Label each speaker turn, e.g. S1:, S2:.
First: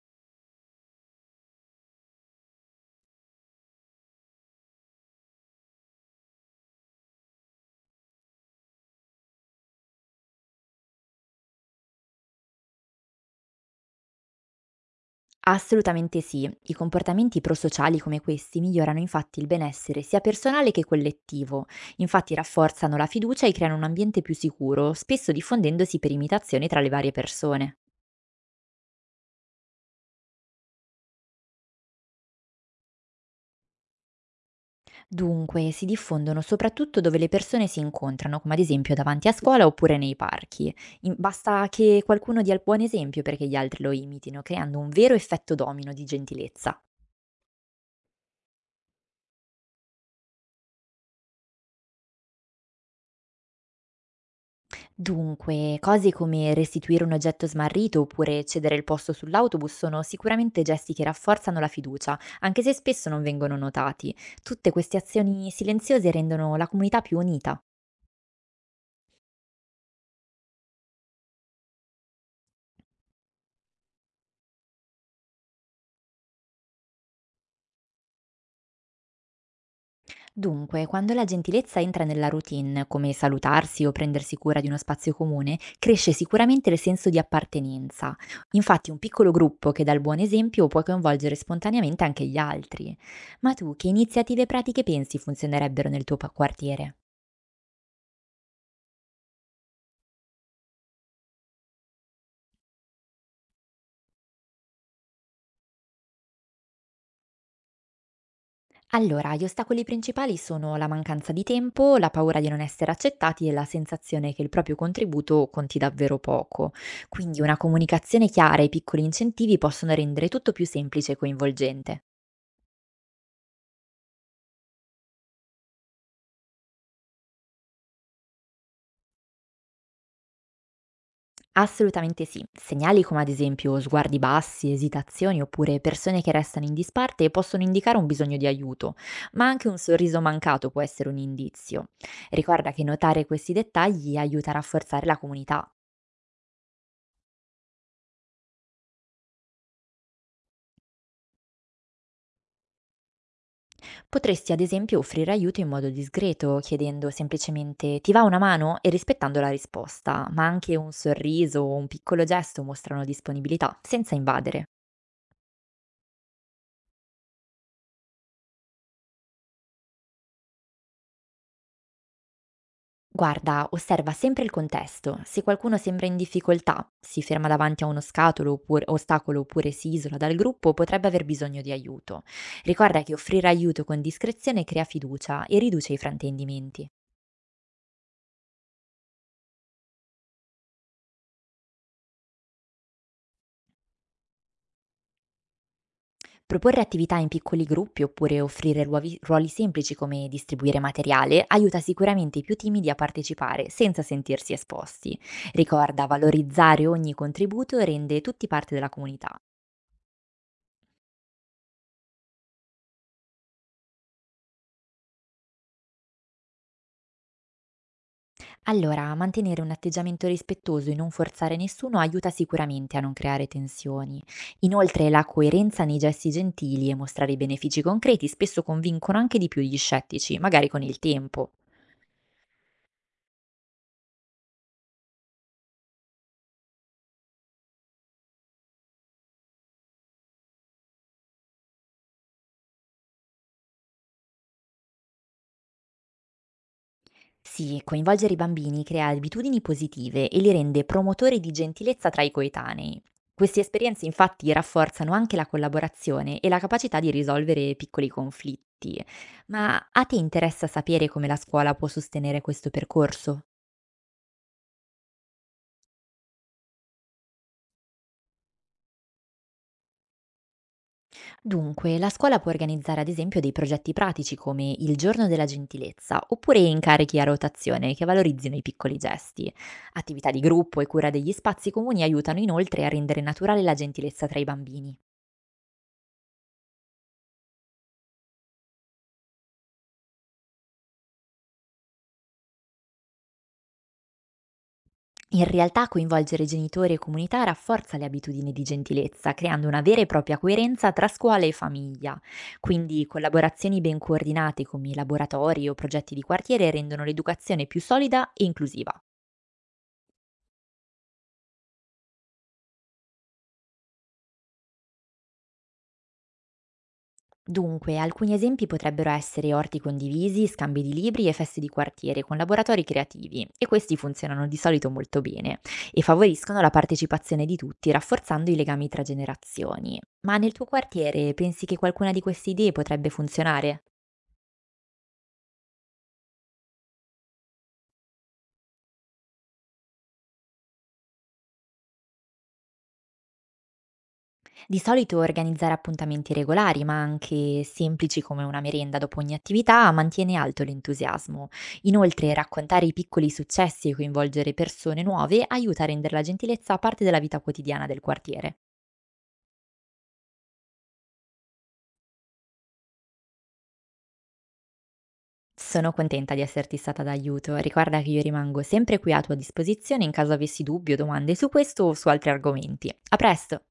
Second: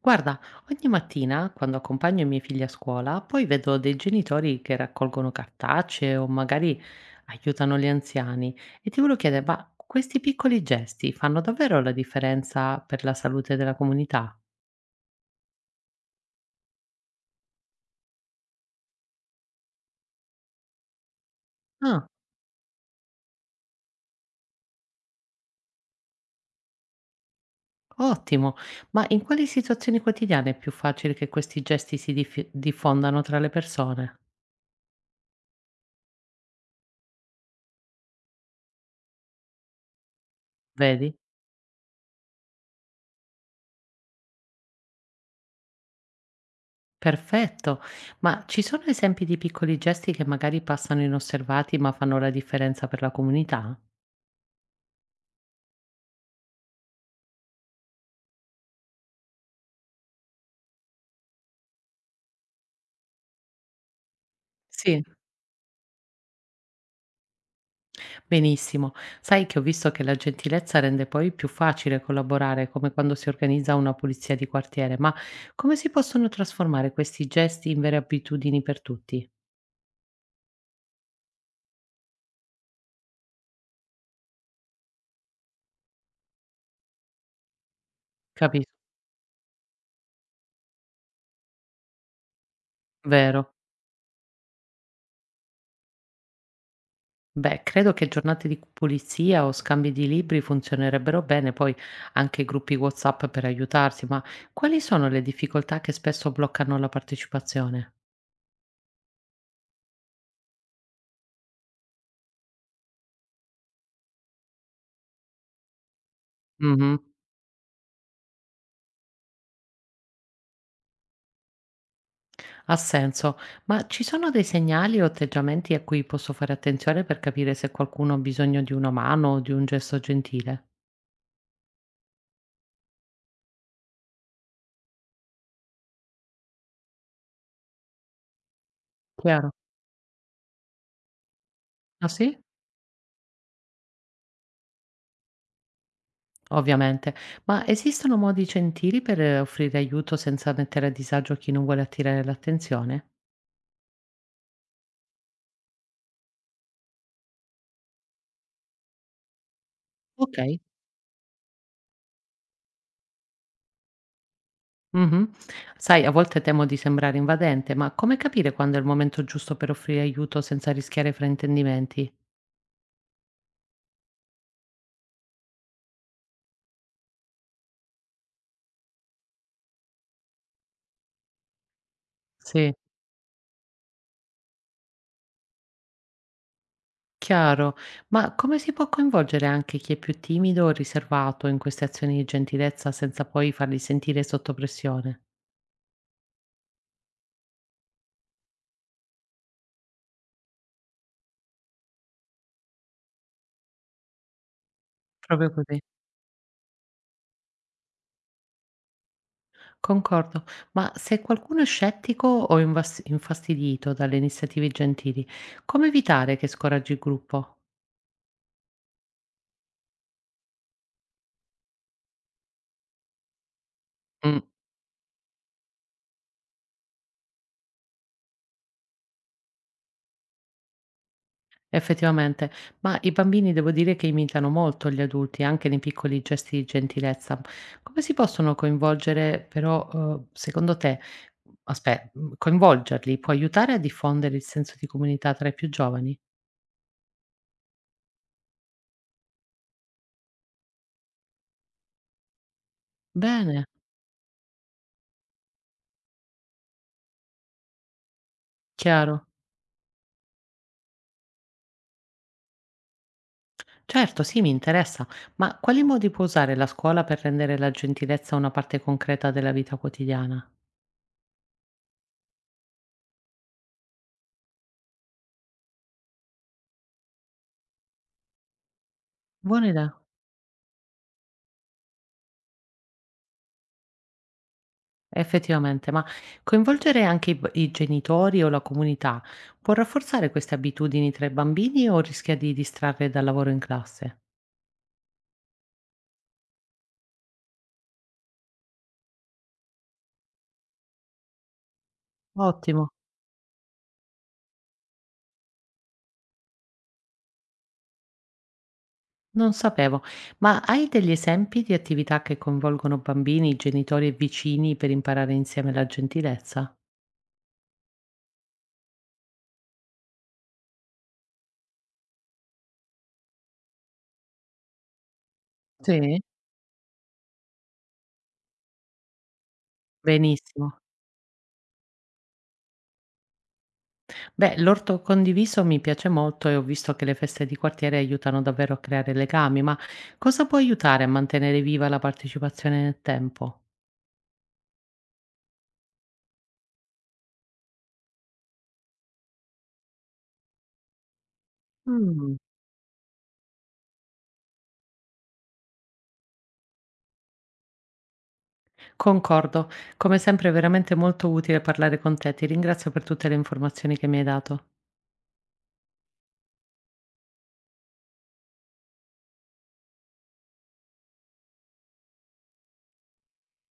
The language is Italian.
S1: Guarda, ogni mattina quando accompagno i miei figli a scuola, poi vedo dei genitori che raccolgono cartacee o magari aiutano gli anziani e ti volevo chiedere, ma questi piccoli gesti fanno davvero la differenza per la salute della comunità?
S2: Assolutamente sì, i comportamenti prosociali come questi migliorano infatti il benessere sia personale che collettivo,
S1: Ah,
S2: infatti rafforzano la fiducia e creano un ambiente più sicuro, spesso diffondendosi per imitazione tra le varie persone.
S1: ottimo, ma in quali situazioni quotidiane è più facile che questi gesti diffondano tra le persone?
S2: Dunque, si diffondono soprattutto dove le persone si incontrano, come ad esempio davanti a scuola oppure nei parchi.
S1: Vedi?
S2: Basta che qualcuno dia il buon esempio perché gli altri lo imitino, creando un vero effetto domino di gentilezza.
S1: Perfetto, ma ci sono esempi di piccoli gesti che magari passano inosservati ma fanno la differenza per la comunità?
S2: Dunque, cose come restituire un oggetto smarrito oppure cedere il posto sull'autobus sono sicuramente gesti che rafforzano la fiducia, anche se spesso non vengono notati. Tutte queste
S1: Sì.
S2: azioni silenziose rendono la comunità più unita.
S1: Benissimo. Sai che ho visto che la gentilezza rende poi più facile collaborare, come quando si organizza una pulizia di quartiere, ma come si possono trasformare questi gesti in vere abitudini per tutti?
S2: Dunque, quando la gentilezza entra nella routine, come salutarsi o prendersi cura di uno spazio comune, cresce sicuramente il senso di appartenenza.
S1: Capisco,
S2: Infatti, un piccolo gruppo che dà il buon esempio può coinvolgere spontaneamente anche gli altri. Ma
S1: vero?
S2: tu, che iniziative pratiche pensi funzionerebbero nel tuo quartiere?
S1: Beh, credo che giornate di pulizia o scambi di libri funzionerebbero bene, poi anche gruppi WhatsApp per aiutarsi, ma quali sono le difficoltà che spesso bloccano la partecipazione?
S2: Allora, gli ostacoli principali sono la mancanza di tempo, la paura di non essere accettati e la sensazione che il proprio contributo conti davvero poco. Quindi una comunicazione chiara e i piccoli incentivi possono rendere tutto più semplice e coinvolgente.
S1: Ha senso, ma ci sono dei segnali o atteggiamenti a cui posso fare attenzione per capire se qualcuno ha bisogno di una mano o di un gesto gentile?
S2: Assolutamente sì. Segnali come ad esempio sguardi bassi, esitazioni oppure persone che restano in disparte possono indicare un bisogno di aiuto, ma
S1: Chiaro.
S2: anche un sorriso mancato può essere un indizio.
S1: Ah, sì?
S2: Ricorda che notare questi dettagli aiuta a rafforzare la comunità.
S1: Ovviamente. Ma esistono modi gentili per offrire aiuto senza mettere a disagio chi non vuole attirare l'attenzione?
S2: Potresti ad esempio offrire aiuto in modo discreto, chiedendo semplicemente ti va una mano e rispettando la risposta,
S1: Ok.
S2: ma anche un sorriso o un piccolo gesto mostrano disponibilità, senza invadere.
S1: Mhm. Sai, a volte temo di sembrare invadente, ma come capire quando è il momento giusto per offrire aiuto senza rischiare fraintendimenti?
S2: Guarda, osserva sempre il contesto. Se qualcuno sembra in difficoltà, si ferma davanti a uno scatolo oppure ostacolo oppure si isola dal gruppo, potrebbe aver bisogno di aiuto.
S1: Sì.
S2: Ricorda che offrire aiuto con discrezione crea fiducia e riduce i fraintendimenti.
S1: Chiaro, ma come si può coinvolgere anche chi è più timido o riservato in queste azioni di gentilezza senza poi farli sentire sotto pressione?
S2: Proporre attività in piccoli gruppi oppure offrire ruoli semplici come distribuire materiale aiuta sicuramente i più timidi a partecipare senza sentirsi esposti.
S1: Proprio così.
S2: Ricorda, valorizzare ogni contributo rende tutti parte della comunità.
S1: Concordo, ma se qualcuno è scettico o infastidito dalle iniziative gentili, come evitare che scoraggi il gruppo?
S2: Allora, mantenere un atteggiamento rispettoso e non forzare nessuno aiuta sicuramente a non creare tensioni.
S1: Mm.
S2: Inoltre, la coerenza nei gesti gentili e mostrare i benefici concreti spesso convincono anche di più gli scettici, magari con il tempo.
S1: Effettivamente, ma i bambini devo dire che imitano molto gli adulti, anche nei piccoli gesti di gentilezza. Come si possono coinvolgere però, secondo te coinvolgerli può aiutare a diffondere il senso di comunità tra i più giovani?
S2: Sì, coinvolgere i bambini crea abitudini positive e li rende promotori di gentilezza tra i coetanei. Queste
S1: Bene,
S2: esperienze infatti rafforzano anche la collaborazione e la capacità di risolvere piccoli conflitti.
S1: chiaro.
S2: Ma a te interessa sapere come la scuola può sostenere questo percorso?
S1: Certo, sì, mi interessa, ma quali modi può usare la scuola per rendere la gentilezza una parte concreta della vita quotidiana?
S2: Dunque, la scuola può organizzare ad esempio dei progetti pratici come il giorno della gentilezza oppure incarichi a rotazione che valorizzino i piccoli gesti.
S1: Buona idea.
S2: Attività di gruppo e cura degli spazi comuni aiutano inoltre a rendere naturale la gentilezza tra i bambini.
S1: Effettivamente, ma coinvolgere anche i genitori o la comunità può rafforzare queste abitudini tra i bambini o rischia di distrarre dal lavoro in classe?
S2: In realtà coinvolgere genitori e comunità rafforza le abitudini di gentilezza, creando una vera e propria coerenza tra scuola e famiglia.
S1: Ottimo,
S2: Quindi collaborazioni ben coordinate come laboratori o progetti di quartiere rendono l'educazione più solida e inclusiva.
S1: non sapevo. Ma hai degli esempi di attività che coinvolgono bambini, genitori e vicini per imparare insieme la gentilezza?
S2: Dunque, alcuni esempi potrebbero essere orti condivisi, scambi di libri e feste di quartiere con laboratori creativi, e questi funzionano di solito molto bene e
S1: Sì.
S2: favoriscono la partecipazione di tutti, rafforzando i legami tra generazioni. Ma nel tuo
S1: Benissimo.
S2: quartiere pensi che qualcuna di queste idee potrebbe funzionare?
S1: Beh, l'orto condiviso mi piace molto e ho visto che le feste di quartiere aiutano davvero a creare legami, ma cosa può aiutare a mantenere viva la partecipazione nel tempo?
S2: Di solito organizzare appuntamenti regolari, ma anche semplici come una merenda dopo ogni attività, mantiene alto l'entusiasmo. Inoltre,
S1: Mm.
S2: raccontare i piccoli successi e coinvolgere persone nuove aiuta a rendere la gentilezza parte della vita quotidiana del quartiere.
S1: Concordo. Come sempre è veramente molto utile parlare con te. Ti ringrazio per tutte le informazioni che mi hai dato.
S2: Sono contenta di esserti stata d'aiuto. Ricorda che io rimango sempre qui a tua disposizione in caso avessi dubbi o domande su questo o su altri argomenti. A presto!